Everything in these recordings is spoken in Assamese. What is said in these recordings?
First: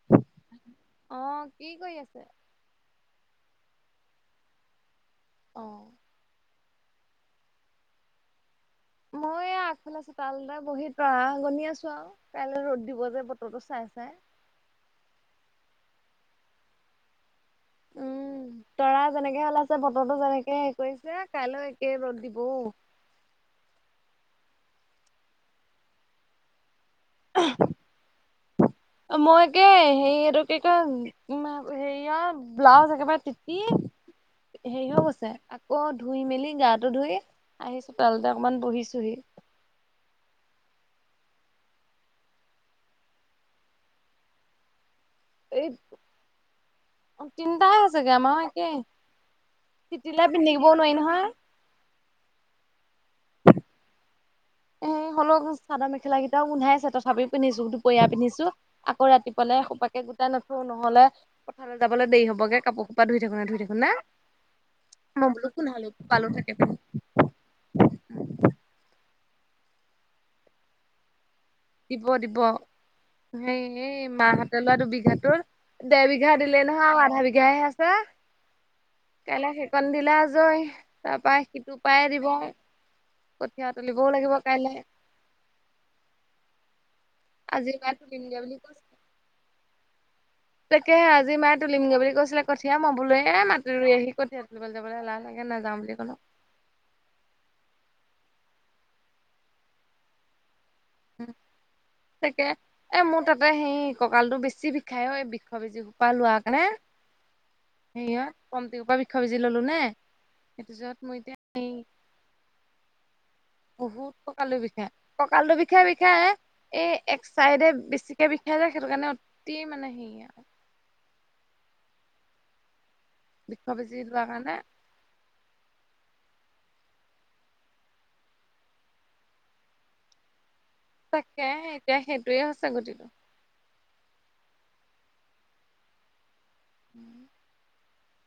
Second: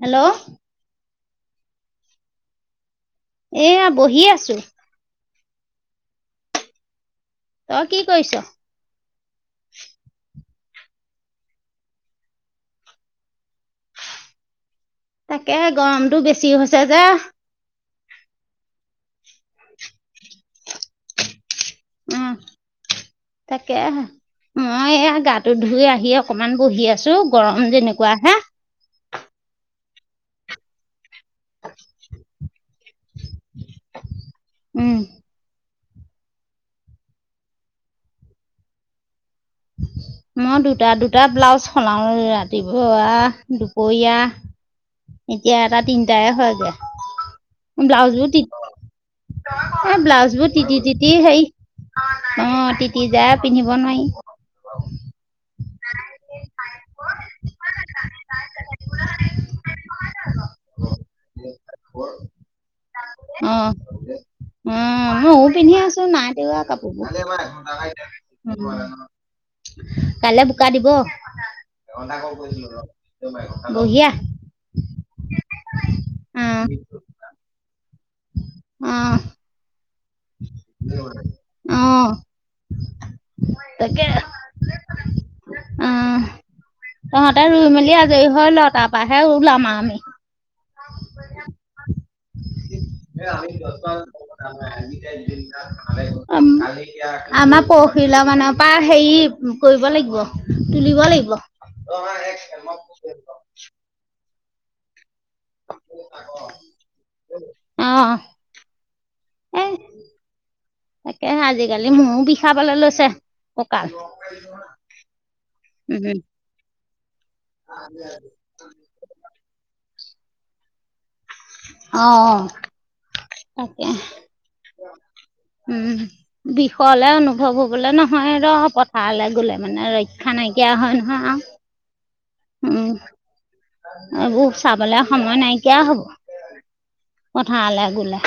হেল্ল'? অ কি কৰি আছে? এয়া বহি আছো। অহ। তই কি কৈছ? মই এ আগফালে চোতালতে বহি তৰা গনি আছো আও, কাইলৈ ৰ'দ দিব যে বতৰটো চাই চাই। তাকে গৰমতো বেছি হৈছে যে। উম তৰা যেনেকে ওলাইছে বতৰটো যেনেকে হেৰি কৰিছে কাইলৈ একে ৰ'দ উম দিবও তাকে আহা। মই এয়া গাটো ধুই আহি অকমান বহি আছো গৰম যেনেকোৱা হে। মই একে হেৰি এইটো কি কয় হেৰিয় ব্লাউজ একেবাৰে তিতি উম হেৰিও গৈছে আকৌ ধুই মেলি গাটো ধুই আহিছো তলতে অকমান বহিছোহি। উ [inaudible] মই দুটা দুটা ব্লাউজ সলাও ৰাতিপুৱা, দুপৰীয়া। এতিয়া এই এটা তিনটাই হয়গে, তিনটাই হৈছেগে ব্লাউজো আমাৰো তি একে এ তিতিলে ব্লাউজবোৰ পিন্ধি থাকিবও তিতি- নোৱাৰি তিতি নহয় সেই অ তি তি যায় পিন্ধিব নোৱাৰি। হলও চাদৰ- মেখেলা কেইটাও গোন্ধাই আছে তথাপিও পিন্ধিছো দুপৰীয়া পিন্ধিছো আকৌ ৰাতি পেলাই সোপাকে তালত ধু নহলে, পথাৰলৈ যাবলৈ দেৰি হ'বগে কাপোৰ খোপা ধুই থাকোতে অ ধুই থাকোতে। অ মইও বোলো পিন্ধি গোন্ধালো আছো পালো নাই থাকে তিওৱা কাপোৰবোৰ কাইলৈ বোকা দিব। অটা ক কৈছিলো ত হেই মাহতে লোৱা দুবিঘাটোৰ দেৰ বিঘা অ দিলে নহয় আৰু আধা বিঘাহে আ ছে অ কাইলে সেইকণ দি লে আজয় তাৰপা সিটো অ পাই দিব। কঠিয়া তাকে তুলিবও লাগিব কাইলে অ তহঁতে ৰুই মেলি আজৰি তুলিমগে হৈ ল তাৰ পৰাহে ওলাম আও আমি তাকে আজি মায়ে তুলিমগে বুলি কৈছিলে কঠীয়া মই বোলো মাটি ৰুই আহি কঠীয়া তুলিবলৈ যাবলৈ এলাহ লাগে নাযাওঁ বুলি ক'লো আমাৰ পৰহিলা মানৰ পৰা হেৰি কৰিব লাগিব। তুলিব লাগিব। তাকে যি বিখাই বৃক্ষ বেজি সোপা লোৱা কাৰণে অ সেয় কমটিৰ সুপা বৃক্ষ বেজি ললো এ নে তাপিছত মই এতিয়া স খাবাললৈ লৈছে। কঁকাল বহুত ককালো বিষা ককালটো বিষা ই উম বিষাই এই এক চাইডে বেছিকে বিষায় যায় সেইটো কাৰণে অতি মানে সেই আৰু। অ বিষৰ তাকে বেজি লোৱাৰ কাৰণে উম। বিষহলে অনুভৱ হবলৈ নহয় ৰ পথাৰলৈ গলে মানে ৰক্ষা নাই। চাকে এতিয়া হে উম, এইবোৰ চাবলে সময় নাইকিয়া হ'ব। পথাৰলে গোলে।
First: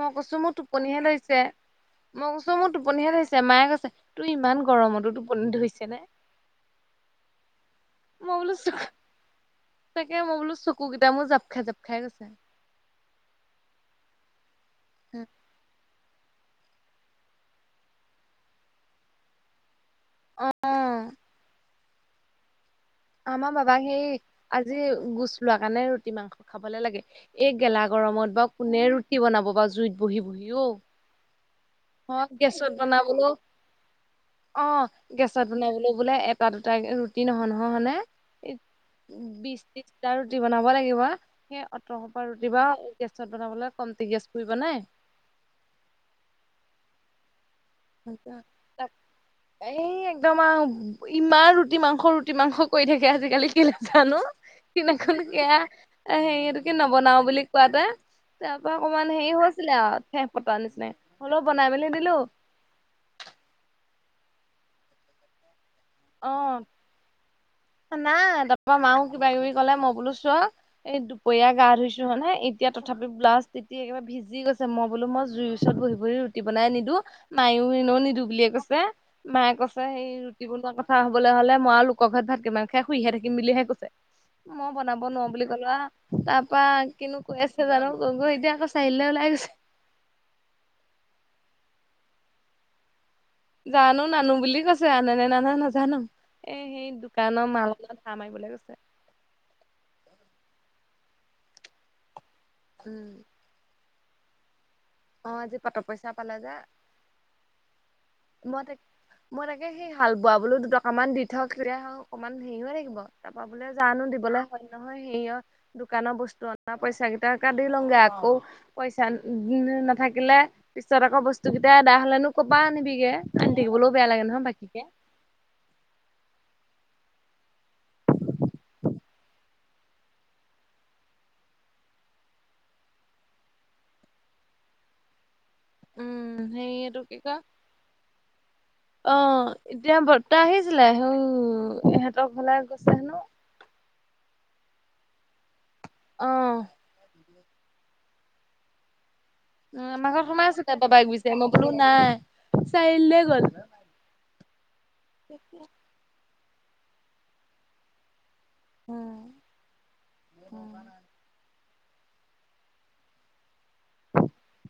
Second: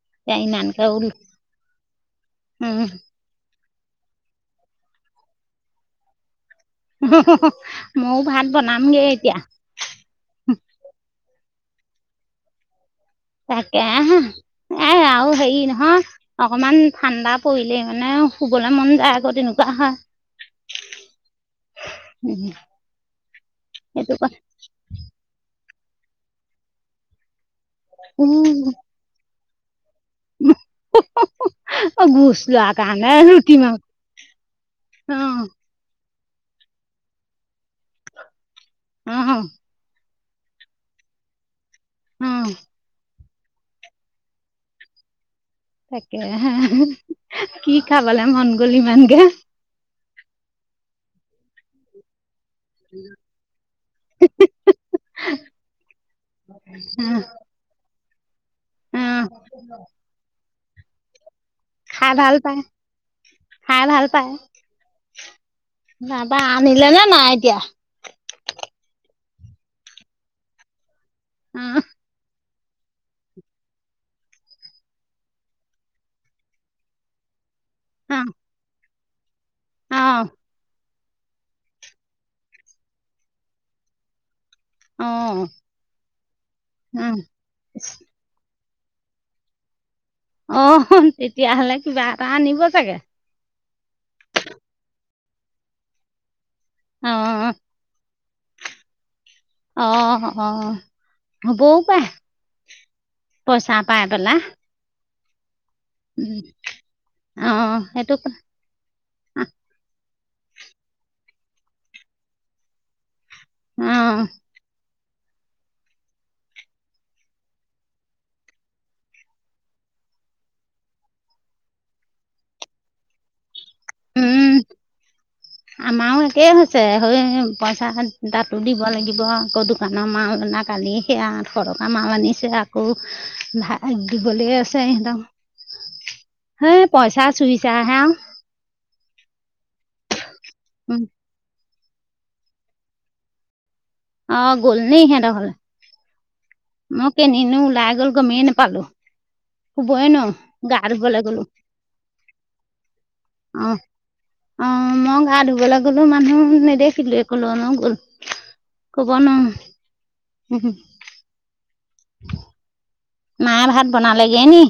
মই কৈছোঁ মোৰ টোপনিহে উল ধৰিছে, মই কৈছোঁ মোৰ টোপনিহে ধৰিছে মায়ে ক তোৰ ইমান গৰমতো টোপনি ধৰিছে নে? ময়ও মই ভাত বোলো চকু বনামগে এতিয়া তাকে মই বোলো চকুকেইটা মোৰ জাপ খাই জক খাই গৈছে। তাকে আহ এ আওঁ হেই নহয়। অকমান ঠাণ্ডা পৰিলেই মানে শুবলৈ মন যায় আকৌ তেনেকুৱা হয়। অ হম হ আমাৰ বাবাক সেই আজি গুচ লোৱা কাৰণে ৰুটি মাংস খাবলে লাগে। এই গেলা গৰমত বা কোনে উম, ৰুটি বনাব বা জুইত বহি বহিও অ গোচ গেছত লোৱাৰ কাৰণে বনাবলৈও ৰুটি মাংস অ গেছত বনাবলৈ বোলে এ এতা দু তা ৰুটি নহয় নহয়ন হয়নে অ বিশ ত্ৰিশ। যা ৰুটি বনাব লাগিব সেই অট পৰা অ ৰুটি বা ত বনাবলৈ কম গেছ পোৰিব নাই। থাকে। তাক এই একদম আৰু ইমান ৰুটি মাংস ৰুটি মি মাংস কৰি থাকে আজিকালি কি নাাজানো। [unintelligible] অ নবনাও বুলি কোৱাতে তাৰ পৰা অ অকমান হেৰি হৈছিলে ঠে পতাৰ নিচিননা হলেও বনাই মেলি খাই দিলো। ভাল পায় খাই ভাল পায়। অ নাপা আনিলে নে নাই এতিয়া। নাই তাৰপা মাও কিবা কিবি ক'লে মই বোলো চ এই দুপৰীয়া গা অ ধুইছো হ নে। তেতিয়া তথাপি ব্লাষ্ট তিতি একেবাৰে ভিজ গৈছে মই বোলো জুইৰ ওচৰত বহি বহি ৰুটি বনাই নিদি নাই কৈছে মায়ে কৈছে অ সেই ৰুটি বনোৱা কথা। কথা হ'বলৈ হলে মই আৰু লোকৰ ঘৰত ভাত কিমান খাই শুইহে থাকিম বুলিহে কৈছে। মই বনাব নোৱাৰো বুলি ক'লো হ তাৰপৰা অ কিনো কৈ আছে অ জানো গ এতিয়া আ চাৰি আলিলে ওলাই গৈছে। অ তেতিয়াহলে কিবা এটা আনিব চাগে। জানো নানো বুলি কৈছে আনে নে নানে নাজানো এ সেই অ দোকানৰ মালত ধাৰ মাৰিবলৈ গৈছে। অ অ বৌ পাই। উম পায় পেলা আজি পাটক উম অ সেইটো মই তাক মই তাকে সেই হাল বোৱা বোলো দুটকা মান দি থক তেতিয়া অকমান হেৰি হৈ থাকিব তাৰপা বোলে অ জানো দিবলে হয় ন নহয় সিয় দোকানৰ বস্তু অনা পইচা কেইট দি লওঁগে আকৌ পইচা নাথাকিলে পিছত আকৌ বস্তু কেইটা এদা হলেনো কপা আ নিনবিগে থাকিলৈও বেয়া লাগে নহয় উম বাকী কে আমাৰো একেই হৈছে হৈ পইচা তাতো দিব লাগিব আকৌ দোকানৰ মাল অনা কালি সেয়া আঠশ টকা আম আনিছিলে আকৌ ভাত দিবলৈ আছে সিহঁতক উম হে হেৰি এইটো কি পইচা কয় চুইছা হে আও অ এতিয়া বৰ্তা আহিছিলে উম ইহঁতৰ ঘৰলৈ গৈছে হেনো অ গ'লনি সিহতঁৰ ঘলে অ অ কেনিনো ওলাই গল মই গমেই নপালো। উ আমাৰ ঘৰত সোমাই আছে তাই বাবাইক বিচাৰি গ'লো মই বোলো নাই চাৰিআলিলৈ গ'ল। অ অ মই গা ধুবলৈ গলো মানুহ নেদেখিলো কলৈ নো গল। ক'ব নোৱাৰো। মায়ে ভাত বনালেগে নি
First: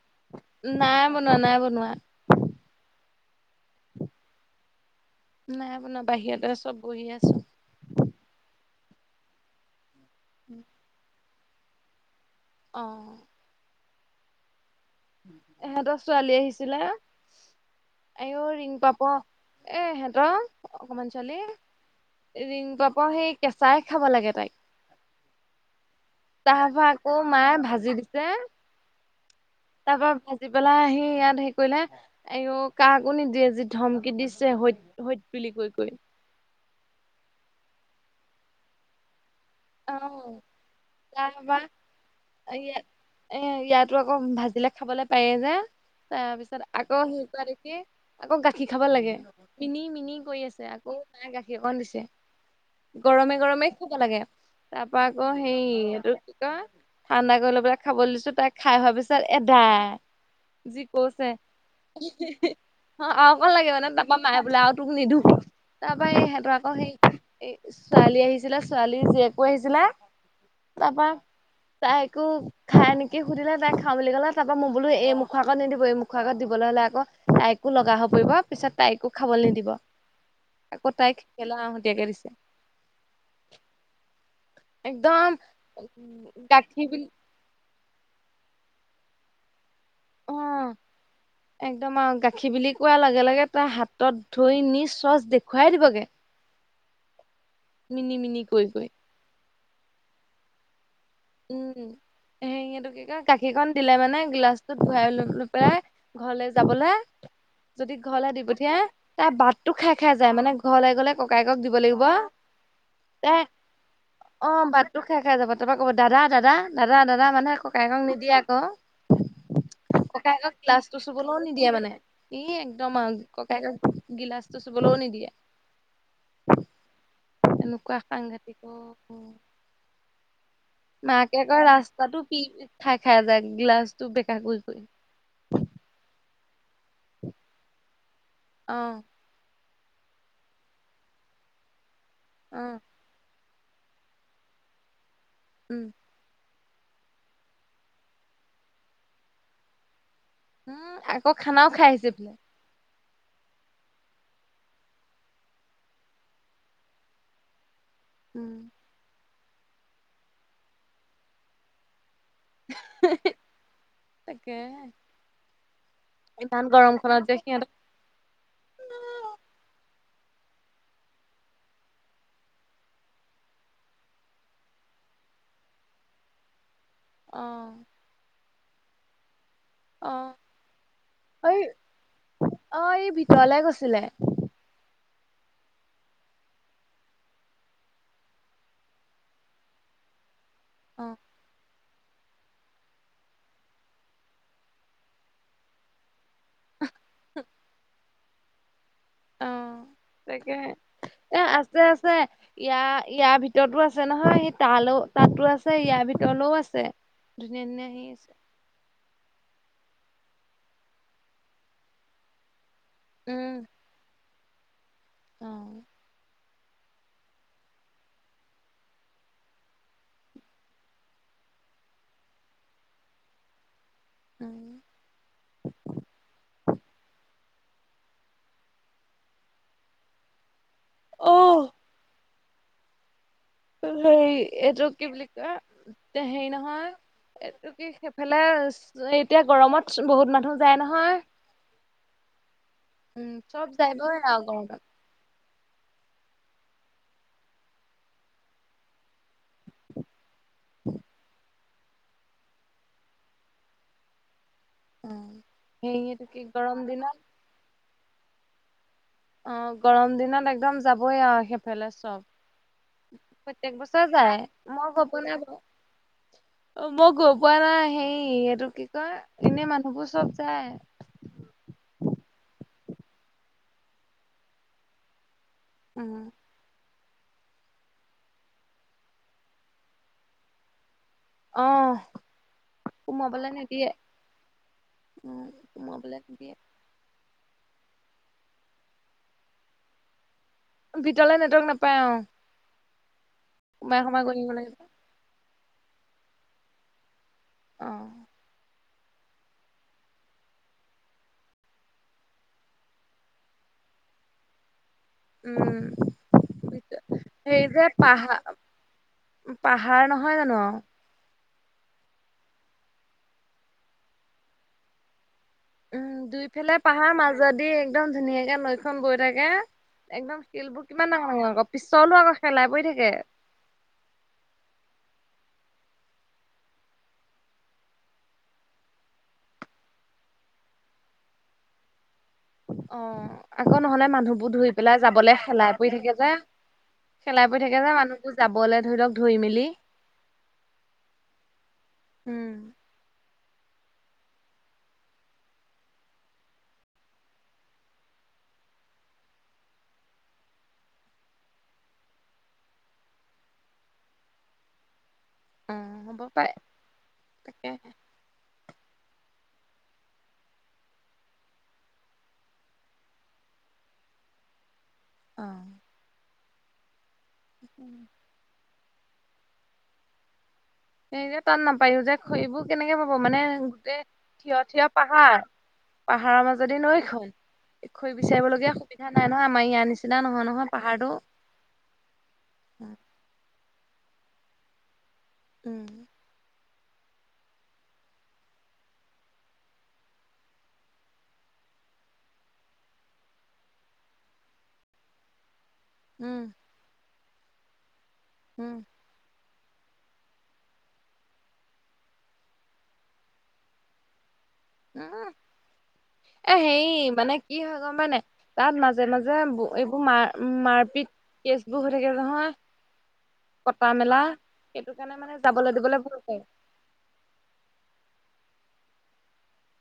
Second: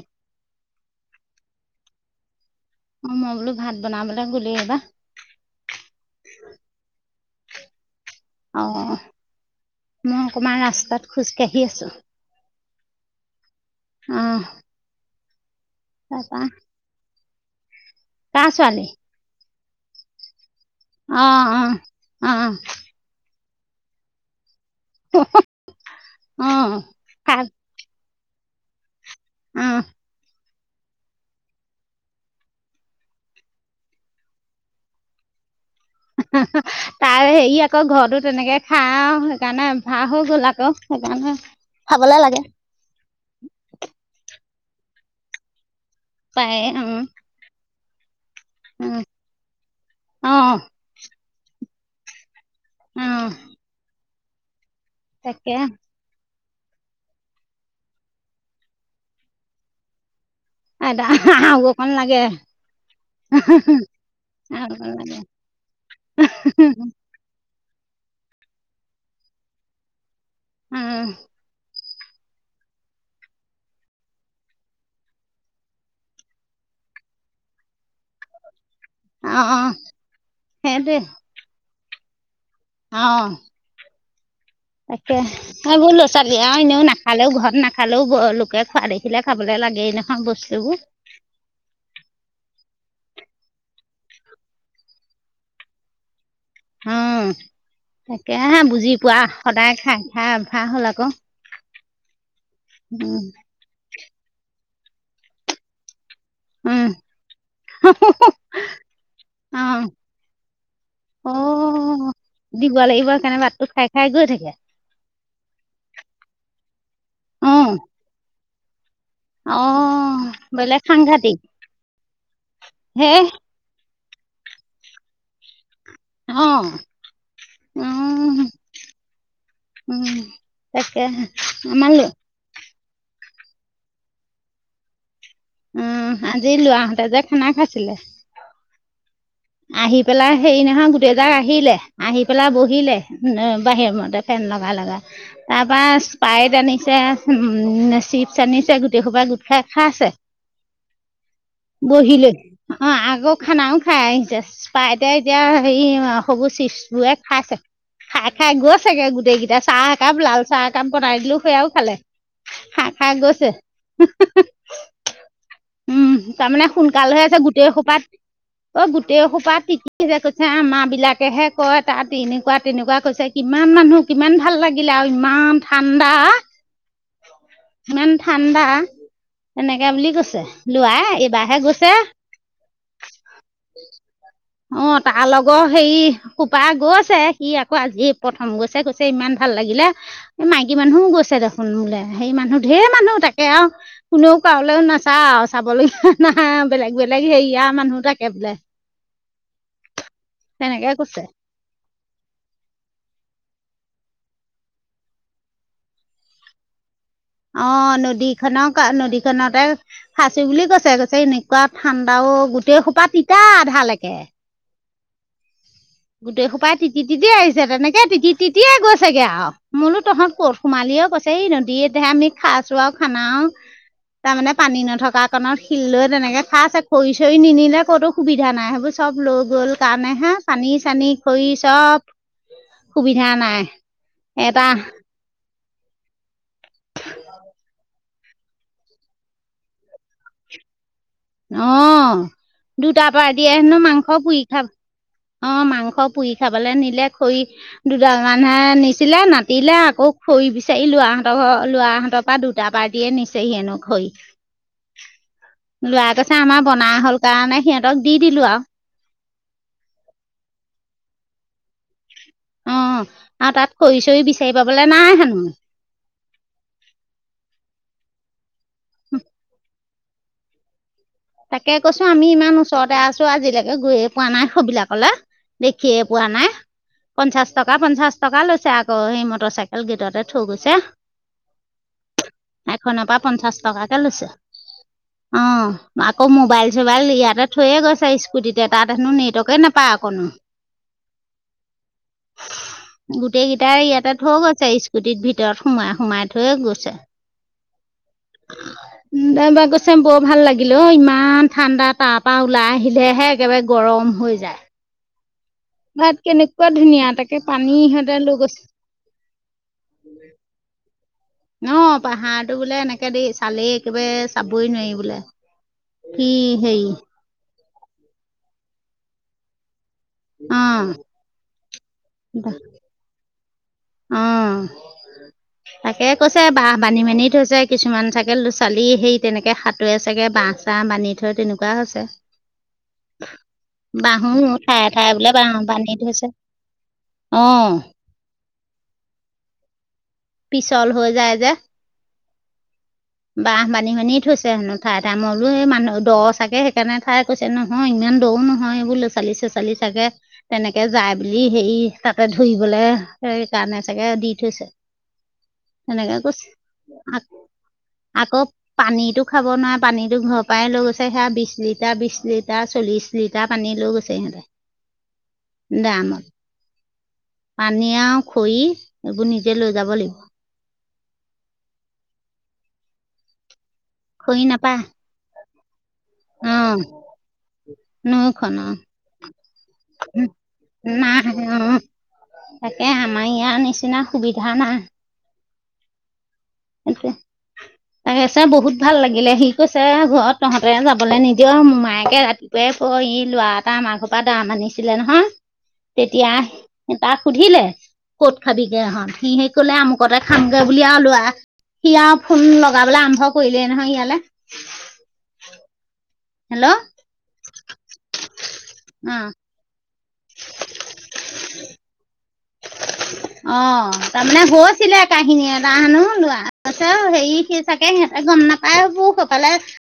নাই বনোৱা নাই বনোৱা। অ মই বোলো ভাত বনাবলৈ গ'লেই এইবাৰ নাই আপোনাৰ বাহিৰতে আছো বি আছো অ মই অকণমান ৰাস্তাত খোজ কাঢ়ি আছো আহ আহ এহেঁতৰ ছোৱালী আহিছিলে? আও কাৰ ৰিং ছোৱালী পাপৰ এহেঁতৰ অকমান অ অ অ ছোৱালী ৰিং পাপৰ সেই কেঁচাই খাব লাগে তাইক [inaudible] অ তাৰ পৰা আকৌ খাই মায়ে ভাজি দিছে অ তাৰ পৰা ভা জি পেলাই আহি ইয়াত সেৰি কৰিলে এই কাকো নিদিয়ে যি ধমকি দিছে সত সত [inaudible] তাই হেৰি আকৌ ঘৰতো তেনেকে খা সেইকাৰণে ভাহ হৈ গল আকৌ সেইকাৰণে তাৰপা খাবলে লাগে ইয়াত এ ইয়াতো আকৌ ভাজিলে খাবলে পায়েই যে তাৰপিছত পায় অ আকৌ সো দেখি আকৌ গাখীৰ খাব লাগে অ মিনি মিনি অ কৰি আছে আকৌ মাই গাখীৰ অকণ দিছে অ গৰমে গৰমে খাব লাগে তাৰ পৰা আকৌ তাকে সেই এইটো কি কয় ঠাণ্ডা কৰি লৈ পেলাই খাবলৈ দিছো তাই খাই হোৱা পিছত এদাই যি এ কৈছে আৰু অকন লাগে আৰু অকন লাগে মায়ে বোলে তোক তাৰপৰা মায়ে বোলে আৰু অকণ তোক নিদো লাগে তাৰ পৰা সিহঁতৰ আকৌ সেই এ ছোৱালী আহিছিলে ছোৱালী জীয়েকো আহিছিলে আহ তাইকো খাই নেকি সুধিলে তাই খাওঁ বুলি কলে তাৰপৰা মই বোলো এই মুখ আগত নিদিব এই মুখৰ আগত দিবলৈ হ'লে আকৌ তাইকো লগা হৈ পৰিব পিছত তাইকো অ', খাবলৈ নিদিব অ', আকৌ সেইটোৱে তাইক খাবলৈ আহতীয়াকে দিছে অ তাকে একদম এই বোৰ ল'ৰা ছোৱালী আৰু গাখীৰ এনেও বিল নাখালেও ঘৰত নাখ খালেও ব লোকে খোৱা দেখিলে খাবলে লাগে নহয় অ বস্তুবোৰ একদম আৰু গাখীৰ বুলি কোৱাৰ লগে লগে তাই হাতত ধৰি নি চচ দেখুৱাই দিবগে হম, মিনি মিনি এতিয়াহে কৰি কৰি বুজি পোৱা সদায় খাই -খাই অভ্যাস হ'ল আকৌ। উম, সেই সিটো কি কয় উম, গাখীৰ কন দিলে মানে গিলাচটো ঘূৰাই লৈ পেলাই ঘৰলে উম, যাবলে। যদি ঘৰলৈ দি পঠিয়াই তাই বাটটো অ', খাই -খাই যায় মানে ঘৰলৈ গলে ককায়েকক দিব লাগিব। অ'। দিব লাগিব তে সেইকাৰণে বাটটো খাই খাই গৈ থাকে অহ বাটটো খাই-খাই যাব তাৰপা ক ' দাদা- দাদা - দাদা -দাদা মানে আকৌ অ', ককায়েকক নিদিয়ে আকৌ। অ', ককায়েকক বেলেগ গ্লাছটো চুবলৈও সাংঘাতিক নিদিয়ে মানে ই একদম হে আৰু ককায়েক গিলাচটো চুবলও নিদিয়ে। অ', এনেকুৱা উম, সাংঘাতিক অহ [unintelligible] উম। তাকে মাকে আকৌ আমাৰ ল ৰাস্তাটো পি খাই -খাই যায় গিলাচটো বেকা কৈ কৈ।। উম, আজি লোৱা হতে যে খানা খাইছিলে। অ আহি পেলাই হেৰি নহয় গোটেইজাক আহিলে আহি পেলাই অ বহিলে বাহিৰ মতে ফেন লগা -লগাই তাৰপা উম স্পাইট্ৰআনি চে হম, চিপছ আনিছে গোটেই সোপা গোট খাই খাইছে। উম, আকৌ খানাও খাই আহিছে বুলে। অহ, আগ খানাও খায় আহিছে। পাইতে এতিয়া হে সৰু চিপছ বোৰে খাই থাকে খাই খাই উম গছাগে গোটেই কেইটা চাহ একাপ লাল চাহ একাপ বনাই দিলো সেয়াও খালে হা খাক গৈছে তাকে উম ইমান তাৰমানে গৰমখনত সোনকালহে যে আছে গোটেই সিহঁতক খোপাত অ গো কৈছে আম বিলাকেহে কয় তাত এনেকুৱা তেনেকুৱা কৈছে কিমান মানুহ কিমান ভাল? ভাল লাগিলে আৰু ইমান ঠাণ্ডা। আহ কমা এনেকে বুলি কৈছে লোৱা ঐ এইবাৰহে গৈছে। অ এই ভিতৰলে গৈছিলে [inaudible] অহ, তাৰ লগৰ হেৰি খোপা গৈছে সি আকৌ আজি প্ৰথম গৈছে গৈছে ইমান ভাল লাগিল। [unintelligible] এই মাইকী অ মানুহও গৈছে দেখোন বোলে। হেৰি মানুহ ঢেৰ মানুহ তাকে আৰু কোনেও কাৰোলৈও নাচায় আৰু চাবলগীয়া। নাহা বেলেগ -বেলেগ হেৰিয়া মানুহ থাকে বোলে। অ', তাকেহে তেনেকে কৈছে এ আছে -আছে ইয়াৰ ইয়াৰ ভিত ভিতৰতো আছে নহয় সি তালো তাতো আছে ইয়াৰ ভিতৰলৈও আছে। ধুনীয়া ধুনীয়া অ', আহি নদী আছে খন নদী খনতে ফাচি বুলি কৈছে কৈছে এনেকুৱা ঠাণ্ডা অহ গোটেই সোপা তিতা আধালৈকে। অহ গোটেই সোপাই তি- তি আহিছে তেনেকে তি- তি- তিতিয়ে গৈছে আওঁ মোলো তহঁত ক'ত সোমালি অহ কৈছে এই নদী এতিহে আমি খাইছো আৰু খানাও। তাৰমানে উম পানী নথকা কাৰণত শিল লৈ তেনেকে খাই আছে খৰি চৰি নিনিলে। ক'তো সুবিধা নাই সেইবোৰ চব লৈ গ'ল কাৰণে হে পানি চানী অ খৰি চব সুবিধা নাই এটা তে সেই নহয় এইটো কি এইফালে এতিয়া গৰমত বহুত মানুহ যায় নহয়। অ', দুটাৰ পৰা উম এতিয়া চব হেনো যাবই মাংস পুৰি আৰু খাব। গৰমত অ', মাংস পুৰি খাবলে নিলে খৰি দুডাল মানহে নিছিলে নাট তিলে আকৌ খৰি বিচাৰিলো আহহঁতৰ ঘৰত লৰা হঁতৰ পৰা দুটা পাৰ্টিয়ে নিছেহিয়েনো খৰি। উম, লৰা সেইটোটো কৈছে কি আমাৰ গৰম বনা দিনত হ'ল কাৰণে সিহঁতক দি দিলো আৰু। অহ, গৰম দিনত একদম যাবই আৰু সেইফালে চব। অ', আৰু তাত প্ৰত্যেক খৰি বছৰে চৰি যায় বিচাৰি পাবলে মই গৈ নাই পোৱা হেনো। বাৰু অ মই গৈ পোৱা নাই সেই এইটো কি কয় এনে মানুহবোৰ চব যায় তাকে কৈছো আমি ইমান ওচৰতে আছো আজিলৈকে গৈয়ে পোৱা নাই সবিলাকলে দেখিয়ে উম পোৱা নাই পঞ্চাশ টকা পঞ্চাশ টকা লৈছে আকৌ সিহত চাইকেল ভিতৰতে থৈ গৈছে। অ এখনৰ পৰা সোমাবলে পঞ্চাশ নিদিয়ে টকাকে লৈছে অ উম সোমাবলে আকৌ নিদিয়ে মোবাইল চোবাইল ইয়াতে থৈয়ে গৈছে স্কুটিতে তাত হেনো নেটৱৰ্কে নাপায় অকনো ভিতলে নেটৱৰ্ক নাপায় অ গোটেইকেইটাৰ সোমাই ইয়াতে সোমাই গৈ থৈ থাকিব গৈছে লাগে স্কুটিত ভিতৰত সোমাই সোমাই থৈ গৈছে আহ [unintelligible] চাই বৰ ভাল লাগে লাকিলে ইমান ঠাণ্ডা তাৰ পৰা ওলাই আহিলেহে একেবাৰে গৰম হৈ যায় উম ভাত কেনেকুৱা ধুনীয়া তাকে সেই পানী যে সদায় পাহাৰ লৈ গৈছে পাহাৰ নহয় জানো অ পাহাৰটো বোলে এনেকে দেই চালেই একেবাৰে চাবই নোৱাৰি বোলে উম কি দুইফালে হেৰি পাহাৰ মাজদি একদম ধুনীয়াকে নৈখন বৈ থাকে। একদম শিলবোৰ অ', কিমান ডাঙৰ আকৌ পিছলো আকৌ শেলাই পৰি থাকে। উম, তাকে কৈছে বাহ বান্ধি -বান্ধি থৈছে কিছুমান চাগে ল-ছোঁলী সেই তেনেকে হাতুৰে চাগে বাঁহ চাহ বান্ধি থয় তেনেকুৱা হৈছে। অহ, আকৌ নহলে বাঁহো মানুহবোৰ ধুই ঠায়ে পেলাই ঠায়ে বোলে যাবলে বাঁহ হেলাই পৰি বান্ধি থাকে থৈছে যে। অ হেলাই পৰি থাকে যে মানুহবোৰ যাবলৈ ধৰি লওঁক ধৰি মেলি। পিছল হৈ যায় যে। উম, বাঁহ বান্ধি -বান্ধি থৈছে হেনো ঠাই -ঠাই মই বোলো এই মানুহ দ ছাগে সেইকাৰণে ঠাই কৈছে নহয় ইমান দৌ নহয় এইবোৰ চালী চে চালি চাগে তেনেকে যায় বুলি হেৰি তাতে ধুৰিবলে সেই কাৰণে চাগে দি থৈছে অ', সেনেকে হ'ব কৈছে পাৰে তাকেহে আকৌ পানীটো খাব নোৱাৰে পানীতো ঘৰ পৰাই লৈ গৈছে সেয়া বিশ লিটাৰ বিশ লিটাৰ চল্লিছ বিশ লিটাৰ পানী লৈ গৈছে সিহঁতে অ', দামত পানী আৰু খৰি এইবোৰ নিজে লৈ যাব লাগিব সেই যে তাত নাপাও যে খৰিবোৰ কেনেকে পাব মানে গোটেই খৰি থিয় নাপায় থিয় পাহাৰ পাহাৰৰ অ মাজেদি নৈখন খৰি বিচাৰিব নৈখন অ লগীয়া সুবিধা নাই নহয় আমাৰ ইয়াৰ নিচিনা নহয় নহয় পাহাৰটো নাই অ তাকে আমাৰ ইয়াৰ নিচিনা সুবিধা নাই উম সেইটোৱেই তাকছে বহুত ভাল লাগিলে সি কৈছে ঘৰত তহঁতে যাবলৈ নিদিয় মায়েকে ৰাতিপুৱাই অ ই লৰা এটা আমাৰ ঘৰ পৰা দাম আনিছিলে নহয় উম, তেতিয়া তাক সুধিলে ক'ত উম। খাবিগে সি সেই কলে আমুকতে খামগে বুলিয়ে আও লৰা সিয় ফোন লগাবলৈ আৰম্ভ কৰিলে নহয় ইয়ালে হম এ হেল্ল' হেৰি মানে কি হয় গম পাই নাই তাত মাজে অ মাজে মাৰ মাৰ পিত কেচ বোৰ হৈ থাকে নহয় [unintelligible] অ কটা মেলা তাৰমানে সেইটো হৈছিলে কাৰণে মানে কাহানি যাবলৈ এটা দিবলৈ হেনো ভয় কৰে। লৰা হেৰি চাগে সিহঁতে গম নাপায় বোৰ সেইফালে